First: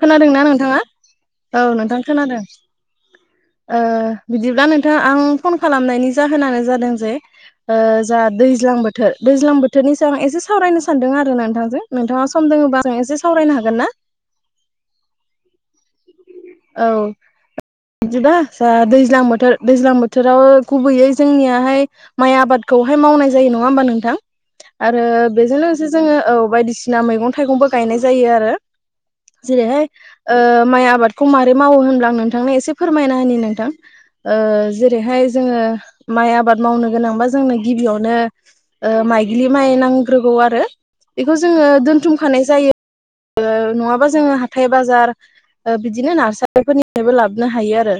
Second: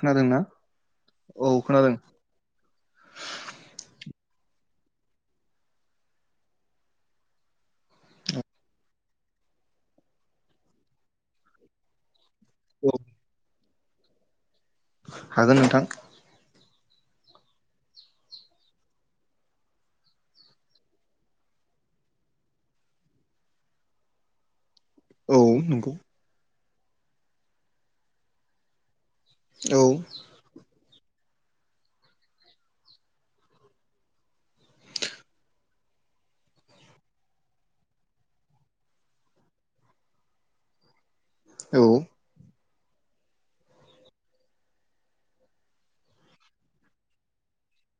खोनादोंना नोंथाङा। औ नोंथां खोनादों। ओ बिदिब्ला नोंथाङ आं फन खालामनायनि जाहोनानो जादों जे ओ जा दैज्लां बोथोर दैज्लां बोथोरनि सायाव एसे सावरायनो सानदों आरो नोंथांजों नोंथाङा सम' दङोबा औ जों एसे सावरायनो हागोन ना? हागोन नोंथां। औ। बिदि दा ज दैज्लां बोथोर दैज्लां बोथोराव गुबैयै जोंनियाहाय माइ आबाद खौहाय मावनाय जायो नङा होमबा नोंथां? आरो औ बेजों लोगोसे नंगौ जोङो औ बायदिसिना मैगं थाइगंबो गायनाय जायो आरो। औ जेरै'हाय ओ माइ आबादखौ माबोरै मावो होनब्ला आं नोंथांनो एसे फोरमायना होननि नोंथां। ओ जेरै'हाय जोङो माइ आबाद मावनो गोनांबा जोंनो गिबियावनो ओ माइगिलि माइ नांग्रोगौ आरो बेखौ जोङो औ दोनथुमखानाय जायो। नङाबा जोङो हाथथाय बाजार बिदिनो नार्सारिफोरनिफ्रायबो लाबोनो हायो आरो।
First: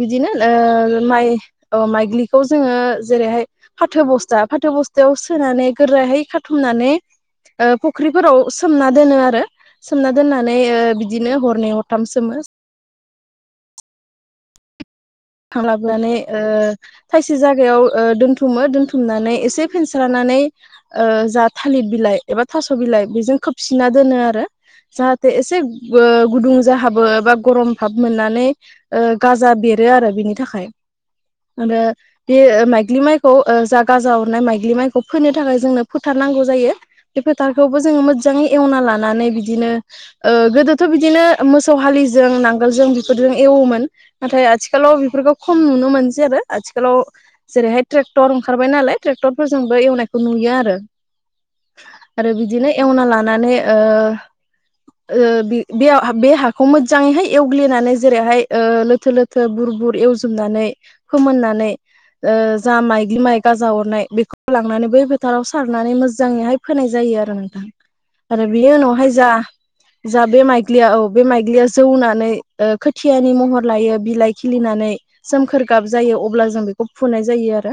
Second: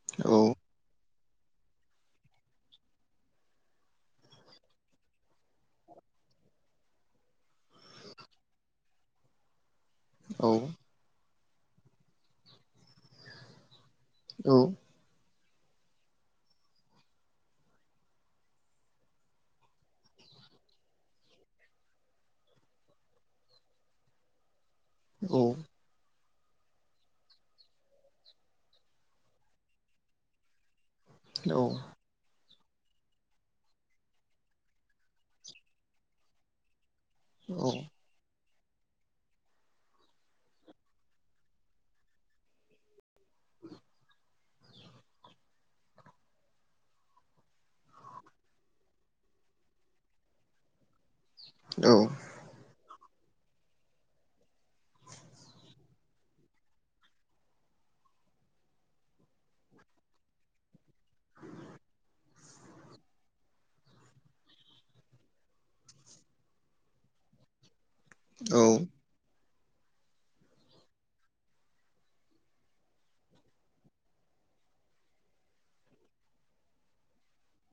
बिदिनो औ ओ माइ अ माइग्लिखौ जोङो जेरैहाय फाथो बस्था फाथो बस्थायाव सोनानै गोरायहाय खा थुमनानै ओ फुख्रिफोराव सोमना दोनो आरो ओ सोमना औ दोननानै ओ बिदिनो हरनै हरथाम सोमो औ। थांलाबानै ओ थायसे जायागायाव ओ दोनथुमो दोनथुमनानै एसे फेनस्रानानै माने ओ जा थालिर बिलाइ एबा थास' बिलाइ बेजों खोबसिना दोनो आरो जाहाथे औ एसे ओ गुदुं जाहाबो बा गरम भाब मोननानै ओ गाजा बेरो आरो बिनि थाखाय औ आ बे माइग्लि माइखौ ओ जागा जाहरनाय माइग्लि माइखौ फोननो थाखाय जोंनो फोथारनांगौ जायो। बे फोथारखौबो जोङो मोजाङै एवना लानानै बिदिनो ओ गोदोथ' बिदिनो मोसौ हालिजों नांगोलजों बेफोरजों ए वोमोन नाथाय आथि खालाव बेफोरखौ खम नुनो मोनसै आरो आथिखालाव जेरैहाय ट्रेक्टर ओंखारबाय नालाय ट्रेक्टरफोरजों एवनायखौ नुयो आरो आरो बिदिनो एवना लानानै ओ ओ बे-बे हाखौ मोजाङैहाय एवग्लिनानै जेरैहाय ओ लोथो लो थो बुर-बुर एवजोबनानै फोमोननानै ओ जा माइग्लि माइ गाजा अरनाय बेखौ लांनानै बै फोथाराव सारनानै मोजाङैहाय फोनाय जायो। आरो नोंथां आरो बिनि उनावहाय जा जा बे माइग्लिया औ बे माइग्लिया जौनानै ओ खोथियानि महर लायो। बिलाइ खिलिनानै सोमखोर गाब जायो अब्ला जों बेखौ फुनाय जायो आरो।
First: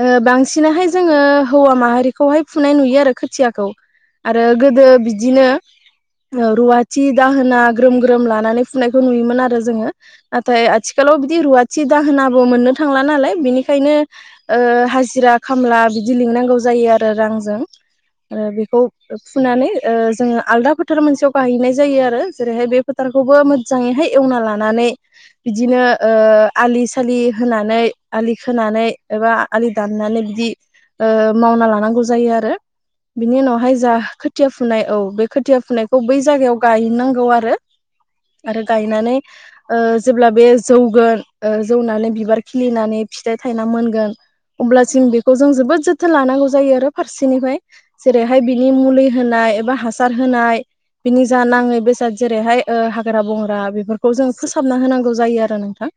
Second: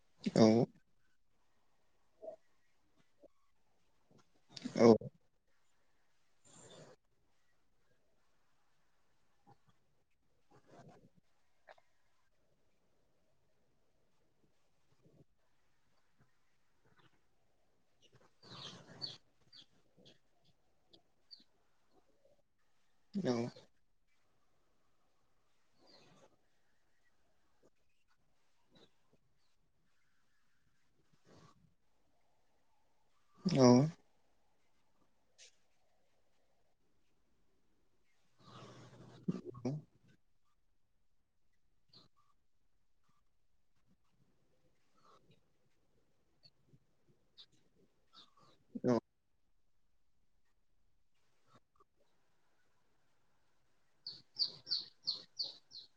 ओ औ बांसिनाहाय जोङो हौवा माहारिखौहाय फुनाय नुयो आरो खोथियाखौ। आरो गोदो औ बिदिनो रुवाथि दाहोना ग्रोम ग्रोम लानानै फुनायखौ नुयोमोन आरो जोङो। नाथाय आथिखालाव बिदि रुवाथि दाहोनाबो मोननो थांला नालाय बिनिखायनो ओ हाजिरा खामला बिदि लिंनांगौ जायो आरो रांजों। ओ बेखौ फुनानै जोङो ओ आलदा फोथार मोनसेयाव गाहैनाय जायो आरो जेरैहाय बे फोथारखौबो मोजाङैहाय एवना लानानै बिदिनो ओ आलि सालि होनानै आलि खोनानै एबा आलि दान नानै बिदि ओ मावना लांगौ जायो आरो बिनि उनावहाय जा खोथिया फु फुनाय औ बे खोथिया फुनायखौ बै जायगायाव गायनांगौ आरो। आरो गायनानै ओ जेब्ला बे जौगोन जौनानै बिबार खिलिनानै फिथाइ थायना मोनगोन। अब्लासिम बेखौ जों जोबोद जोथोन लानांगौ जायो आरो फारसेनिफ्राय जे बेहाय बिनि मुलि होनाय एबा हासार होनाय बिनि जा नाङै बेसाद जेरैहाय ओ हाग्रा बंग्रा बेफोरखौ जों फोसाबना होनांगौ जायो आरो नोंथां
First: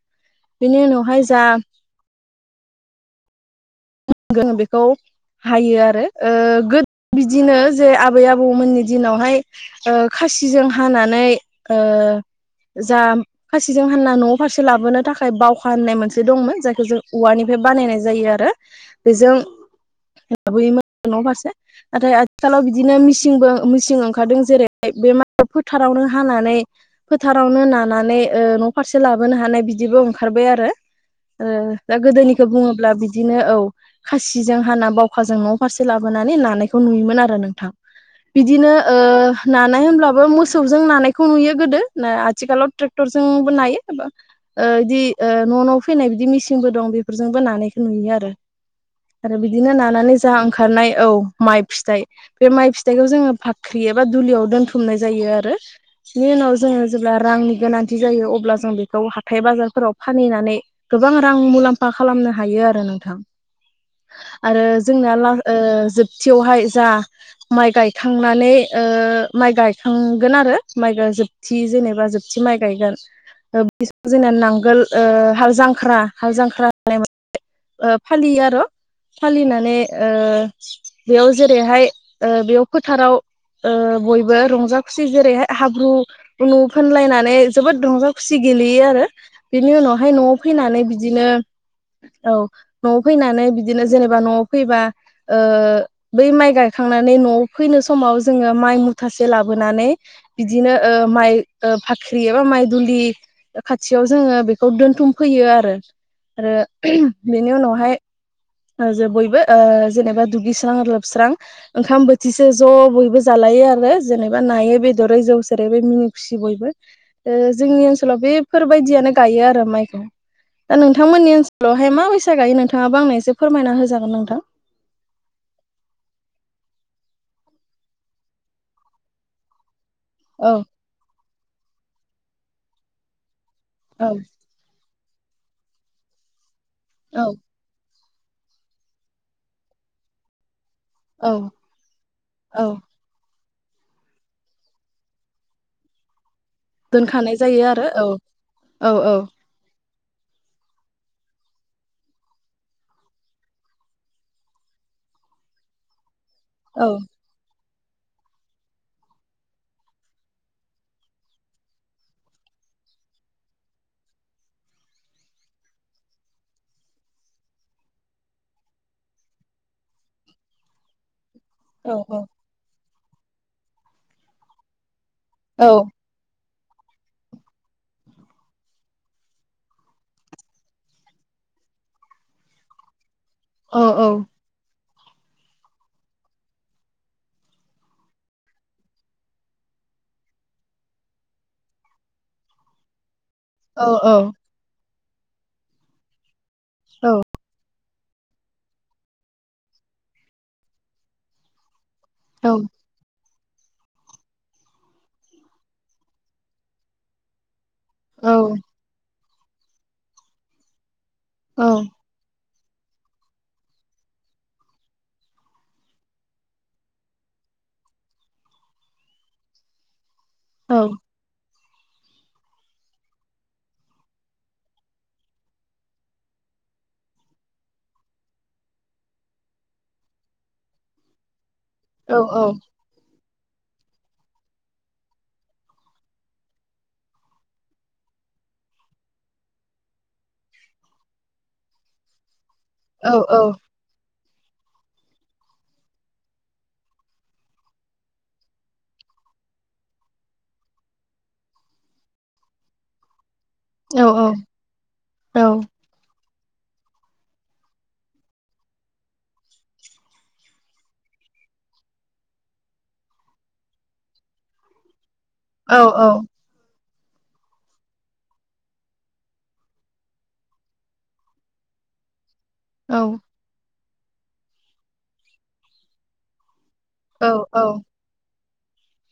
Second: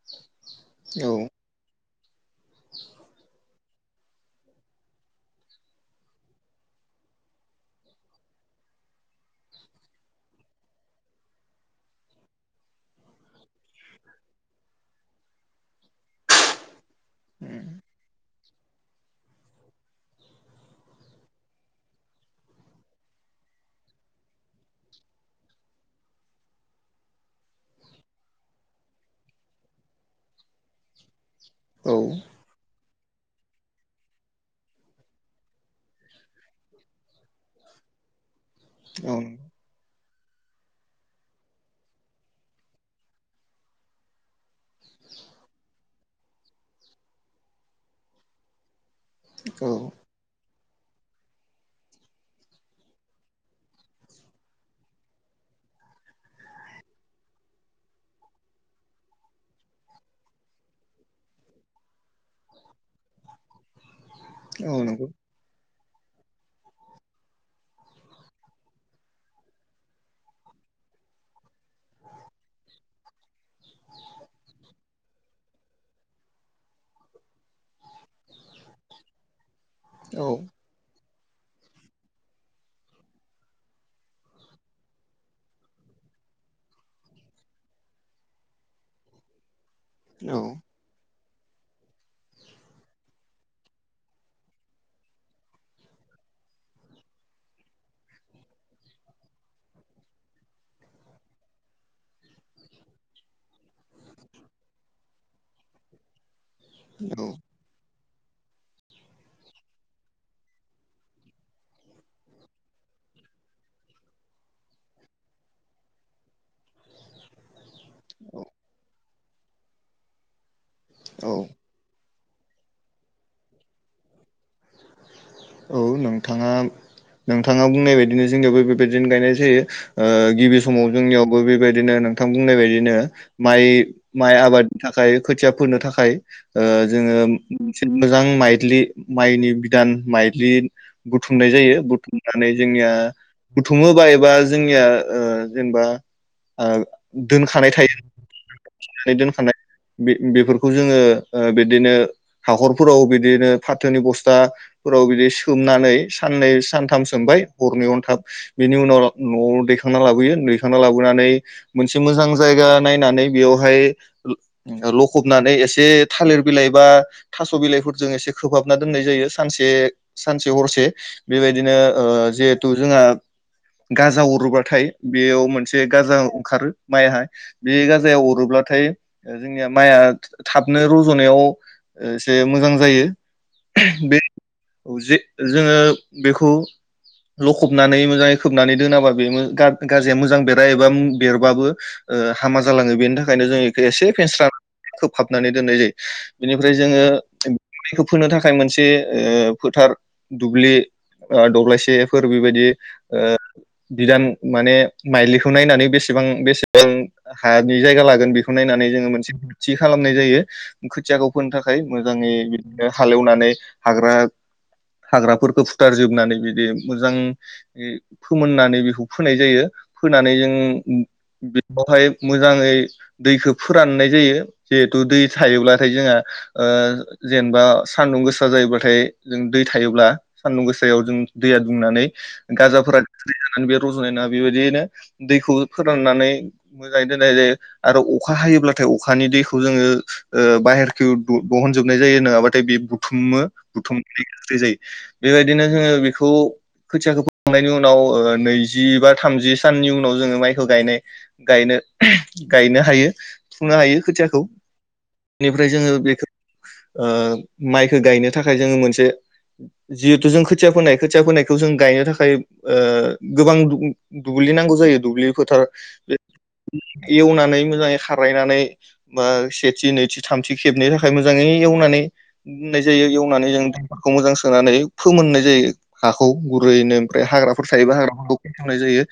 बेनि उनावहाय जा [inaudible] गोन बेखौ हायो आरो। बिदिनो जे आबै आबौमोननि दिनावहाय ओ खासिजों हानानै ओ ओ जा खासिजों हाना न' फारसे लाबोनो थाखाय बावखा होननाय मोनसे दंमोन जायखौ जों औवानिफ्राय बानायनाय जायो आरो बेजों लाबोयोमोन आरो न' फारसे नाथाय आथिखालाव बिदिनो मिसिंबो मिसिं ओंखारदों जेरैहाय बेमार फोथारावनो हानानै फोथारावनो नानानै ओ न' फारसे लाबोनो हानाय बिदिबो ओंखारबाय आरो ओ दा गोदोनिखौ बुङोब्ला बि इदिनो औ खासिजों हाना बावखाजों न' फारसे लाबोनानै नानायखौ नुयोमोन आरो नोंथां बिदिनो ओ नानाय होनब्लाबो मोसौजों नानायखौ नुयो गोदो आथिखालाव ट्रेक्टरजोंबो नायो। ओ बिदि ओ न' न' फैनाय बिदि मेसिनबो दं बेफोरजोंबो नानाय नुयो आरो आरो बिदिनो नानानै जा ओंखारनाय औ माइ फिथाइ बे माइ फिथाइखौ जोङो फाख्रि एबा दुलियाव दोनथुमनाय जायो आरो। बेनि उनाव जोङो जेब्ला रांनि गोनांथि जायो अब्ला जों बेखौ हाथाय बाजारफोराव फानहैनानै गोबां रां मुलाम्फा खालामनो हायो आरो नोंथां आरो औ नंगौ जोंना ला ओ जोबथियावहाय जा माइ गायखांनानै ओ माइ गायखांगोन आरो माइ जोबथि जेनेबा जोबथि माइ गायगोन। बि जोंना नांगोल हाल जांख्रा हाल जांख्रा होननाय ओ फालियो आरो' फालिनानै ओ औ बेयाव जेरैहाय ओ बेयाव फोथाराव ओ बयबो रंजा खुसि जेरैहाय हाब्रु उनु फोनलायनानै जोबोद रंजा खुसि गे गेलेयो आरो बिनि उनावहाय न'आव औ फैनानै बिदिनो औ न'आव फैनानै बिदिनो जेनेबा न'आव फैबा ओ बै माइ गायखां नानै न'आव फैनो समाव जोङो माइ मुथासे लाबोनानै बिदिनो ओ माइ ओ फाख्रि एबा माइ दुलि खाथियाव जोङो बेखौ दोनथुमफैयो आरो आरो औ बेनि उनावहाय ओ जे बयबो ओ जेनेबा दुगैस्रां लोबस्रां ओंखाम बोथिसे ज' बयबो जालाय यो आरो जेनेबा नायै बेदरै जौ सेरेब मिनि खुसि बयबो। ओ जोंनि ओनसोलाव बेफोरबायदियानो गायो आरो माइखो दा औ नोंथांमोननि ओनसोलावहाय माबेसे गायो नोंथाङाबो आंनो एसे फोरमायना होजागोन नोंथां। औ नोंथाङा नोंथाङा बुंनाय बायदिनो जोंनियावबो बेबायदिनो गायनाय जायो। ओ औ गिबि समाव जोंनियावबो बेबायदिनो नोंथां बुंनाय बायदिनो औ माइ-माइ आबादनि थाखाय खोथिया फोनो थाखाय ओ जोङो औ मोजां माइलि माइनि बिदान माइलि औ बुथुमनाय जायो। बुथुमनानै औ जोंनिया बुथुमोबा एबा जोंनिया ओ जेनेबा ओ जायो दोनखानाय आरो थायो औ औ औ [unintelligible] दोनखानाय। बे बेफोरखौ जोङो बिदिनो हाखरफोराव बिदिनो फाथोनि बस्था फोराव बिदि सोमनानै साननै औ सानथाम सोमबाय। हरनै हरथाम बेनि उनाव न'आव दैखांना लाबोयो। दैखांना लाबोनानै मोनसे मोजां जायग जायगा नायनानै बेयावहाय लखबनानै एसे थालिर बिलाइ बा थास बिलाइफोरजों एसे खोबहाबना दोननाय जायो सानसे सानसे हरसे। बेबायदिनो औ ओ जिहेथु जोंहा गाजा अरोब्लाथाय बेयाव औ मोनसे गाजा ओंखारो। माइहा बे गाजायाव अरोब्लाथाय जोंनिया माइआ थाबनो रज'नायाव एसे मोजां जायो। औ औ। बे जे जोङो बेखौ लखबनानै मोजाङै खोबनानै दोनाबा बे गाज्रिया मोजां बेरा एबा बेरबाबो ओ हामा जालाङो। बेनि थाख खायनो जोङो औ एसे फेनस्रा खोबहाबनानै दोननाय जायो। बिनिफ्राय जोङो फोनो थाखाय मोनसे ओ फोथार दुब्लि ओ दब्लायसे फोर औ बेबायदि बिदान माने माइलिखौ नायनानै बेसेबां बेसेबां हा नि जायगा औ लागोन बेखौ नायनानै जों मोनसे थि खालामनाय जायो। खोथियाखौ फोनो औ थाखाय मोजाङै बिदिनो हालेवनानै हाग्रा [inaudible] हाग्राफोरखौ फुथार जोबनानै बिदि मोजां फोमोननानै बेखौ फोनाय जायो। फोनानै जों बेवहाय मोजाङै दैखो फोराननाय जायो जिहेथु दै थायोब्लाथाय जोंहा ओ जेनेबा सान्दुं गोसा जायोबाथाय जों दै थायोब्ला सान्दुं गोसायाव जों दैया दुंनानै गाजाफोरा नानै बे रज'नाय नङा बेबायदियनो दैखौ फोराननानै मोजाङै दोननाय जायो आरो अखा हायोब्लाथाय अखानि दैखौ जोङो बाहेरथि दहनजोबनाय जायो नङाबा नाथाय बे औ बुथुमो बुथुमनाय ख्रि जायो बेबायदिनो जोङो बेखौ खोथियाखौ खांनायनि उनाव नैजि बा थामजि साननि उनाव जोङो माइखौ गायनाय-गायनो गायनो हायो फुंनो हायो खोथियाखौ। बेनिफ्राय जोङो बेखौ ओ माइखो गायनो थाखाय जोङो मोनसे जिहेथु जों खोथिया फोनाय खोथिया फोनायखौ जों गायनो थाखाय ओ गोबां दुब्लिनि नांगौ जायो दुब्लि फोथार औ औ एवनानै मोजाङै खारायनानै बा सेथि नैथि थामथि खेबै थाखाय मोजाङै ए नानै दोननाय औ जायो एवनानै जों दामखौ मोजां सोनानै फोमोननाय जायो हाखौ गुरैनो। औ ओमफ्राय हाग्राफोर थायोबा हाग्राफोरखौ नाय जायो।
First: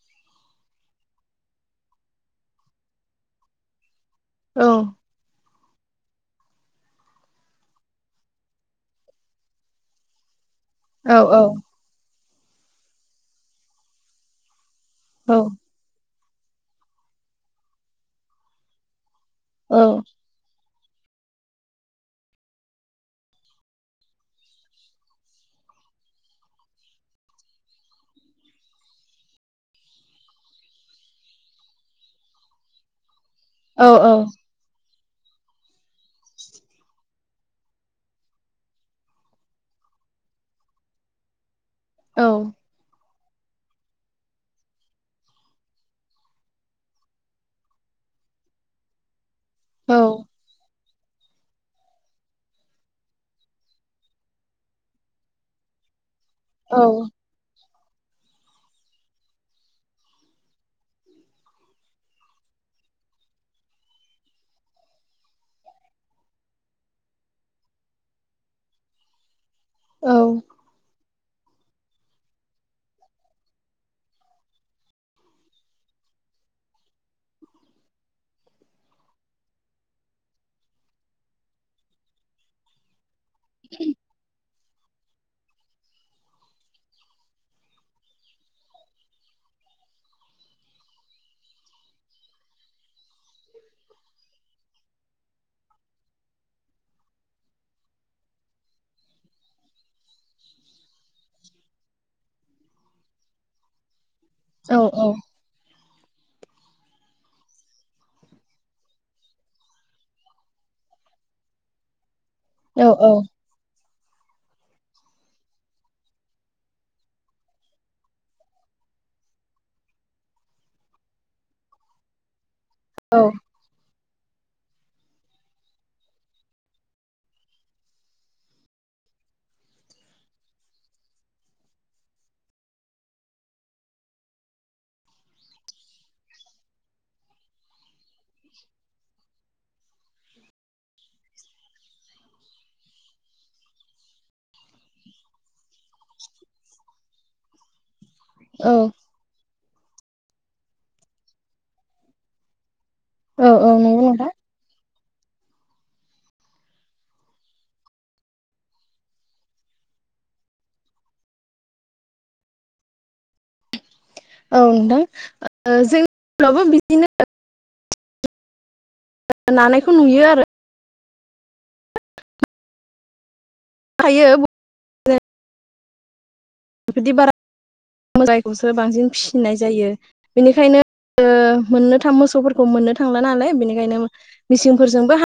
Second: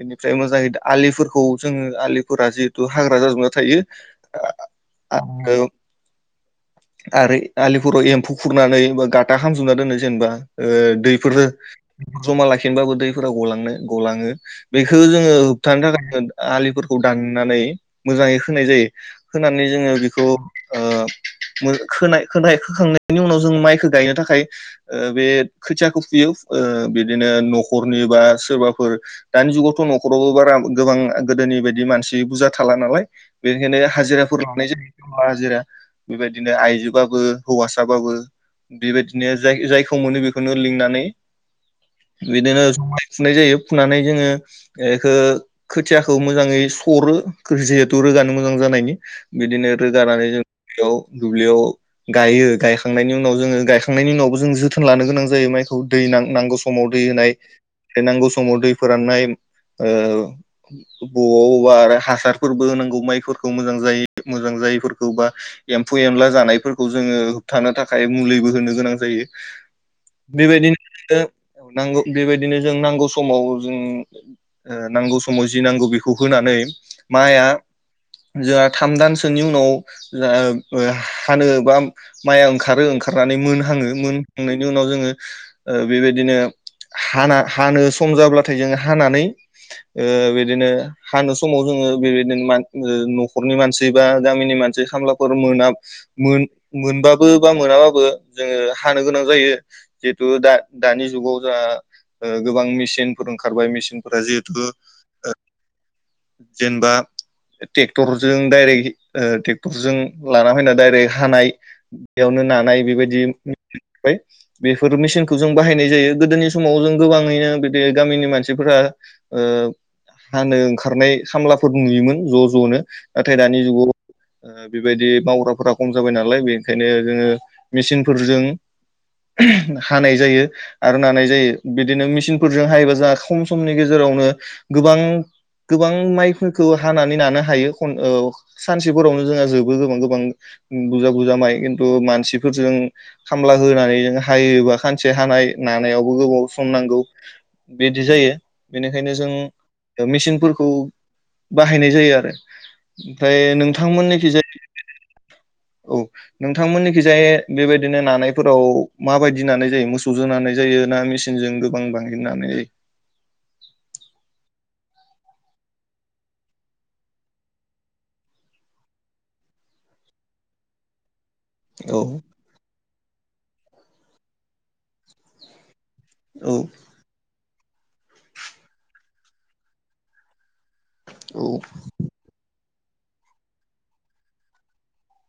बेनिफ्राय मोजाहै आलिफोरखौ जोङो आलिफोरा जिहेथु हाग्रा जाजोबना थायो। आं आङो [inaudible] आरो आलिफोराव एम्फौ खुरनानै गाता खामजोबना दोनो जेनेबा। ओ दैफोर दै जमा लाखिनोबाबो दैफोरा गलांनो गलाङो। बेखो जोङो होबथानो थाखाय आलिफोरखौ दाननानै मोजाङै खोनाय जायो। खोनानै जोङो बेखौ ओ मो-खोनाय-खोनाय-खोखांनायनि उनाव जों माइखौ गायनो थाखाय थाखाय ओ बे खोथियाखौ फुयो ओ बिदिनो न'खरनि बा सोरबाफोर दानि जुगावथ' नखरावबो बारा गोबां गोदोनि बायदि मानसि बुजा थाला नालाय बेनिखायनो हाजिराफोर लानाय जायो हाजिरा बेबायदिनो आइजोबाबो हौवासाबाबो बेबायदि जाय जायखौ मोनो बेखौनो लिंनानै बिदिनो फुनाय जायो फुनानै जोङो एखो खोथियाखौ मोजाङै सरो [unintelligible] नो मोजां जानायनि बिदिनो रोगानानै जों याव दुब्लियाव गायो गायखांनायनि उनाव जोङो गायखां नायनि उनावबो जों जोथोन लानो गोनां जायो माइखौ दै नांगौ समाव दै होनाय नांगौ समाव दै फोराननाय ओ बबावबा आरो हासारफोरबो होनांगौ माइफोरखौ मोजां जायो मोजां जायो फोरखौ बा एम्फौ एनला जानायफोरखौ जोङो होबथानो थाखाय मुलिबो होनो गोनां जायो औ बेबायदिनो औ नांगौ बेबायदिनो जों नांगौ समाव जों ओ नांगौ समाव जि नांगौ बेखौ होनांगौ नानै माइया जोंहा थाम दानसोनि उनाव ओ हानो बा माइया ओंखारो ओंखारनानै हाङो मोनहांनायनि उनाव जोङो ओ बेबायदिनो हाना हानो सम जाब्लाथाय जोङो हानानै ओ बिदिनो हानो समाव जों नो बेबायदिनो मान नखरनि मानसि बा गामिनि मानसि खामलाफोर मोना मोनबाबो बा मोनाबाबो जोङो हानो गोनां जायो जिहेथु दा दानि जुगाव जोहा ओ गोबां मेसिनफोर ओंखारबाय मेसिनफोरा जिहेथु ओ जेनबा टेक्टरजों डायरेक्ट टेक्टरजों लाना फैना डायरेक्ट हानाय बेयावनो नानाय बेबायदि बेफोर मेसिनखौ जों बाहायनाय जायो गोदोनि समाव जों गोबाङैनो बिदि गामिनि मानसिफोरा ओ हानो ओंखारनाय खामलाफोर नुयोमोन ज' ज' ज'नो औ नाथाय दानि जुगाव ओ बेबायदि मावग्राफोरा खम जाबाय नालाय बेनिखायनो जोङो मेचिनफोरजों हानाय जायो आरो नानाय जायो बिदिनो मेसिनफोरजों हायोबा जोंहा खम समनि गेजेराव वनो गोबां गोबां माइफोरखौ हानानै लानो हायो ख सानसेफोरावनो जोंहा जोबो गोबां गोबां बुजा बुजा माइ खिनथु मानसि फोरजों खामला होनानै हायोबा खानसे हानाय नानायावबो गोबाव सम नांगौ बेद बिदि जायो औ बेनिखायनो जों मेचिनफोरखौ बाहायनाय जायो आरो ओमफ्राय नंगौ नोंथां नोंथांमोननिखिजाया औ नोंथांमोननिखिजाय बेबायदिनो नानायफोराव माबायदि नानाय जायो मोसौजों नानाय जायो ना मेचिनजों गोबां बांहोननानै नाय जायो [unintelligible] औ नोंथां ओ जोंनियावबो बिदिनो नानायखौ नुयो आरो औ हायो [unintelligible] औ मोजायखौसो बांसिन फिसिनाय जायो बेनिखायनो औ मोननोथाम मोसौफोरखौ मोननो थांला नालाय बेनिखायनो मिचिंफोरजोंबो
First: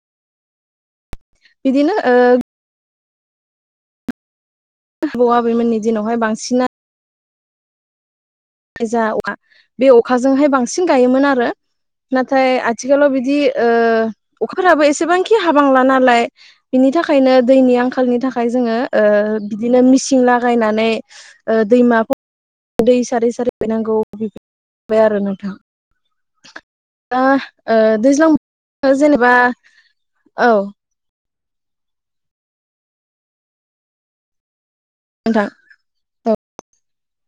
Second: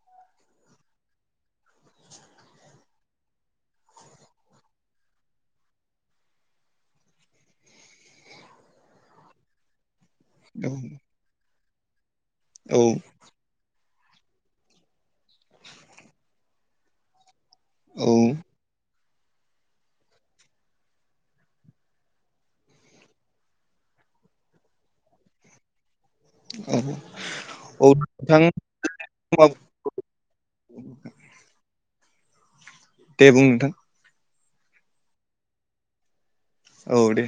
बिदिनो ओ आबौ आबैमोननि दिनावहाय बांसिना थाय जा अखा बे अखाजोंहाय बांसिन गायोमोन आरो नाथाय औ आथिखालाव बिदि ओ अखाबो एसेबांखि हाबांला नालाय बिनि थाखायनो दैनि आंखालनि थाखाय औ जोङो ओ बिदिनो मिसिं लागायनानै दैमाफोर दै सारै सफैनांगौ बिबाय आरो नोंथां दा ओ औ औ दैज्लां नोंथां जेनेबा [unintelligible] औ औ नोंथां। दे बुं नोंथां। नोंथां। औ दे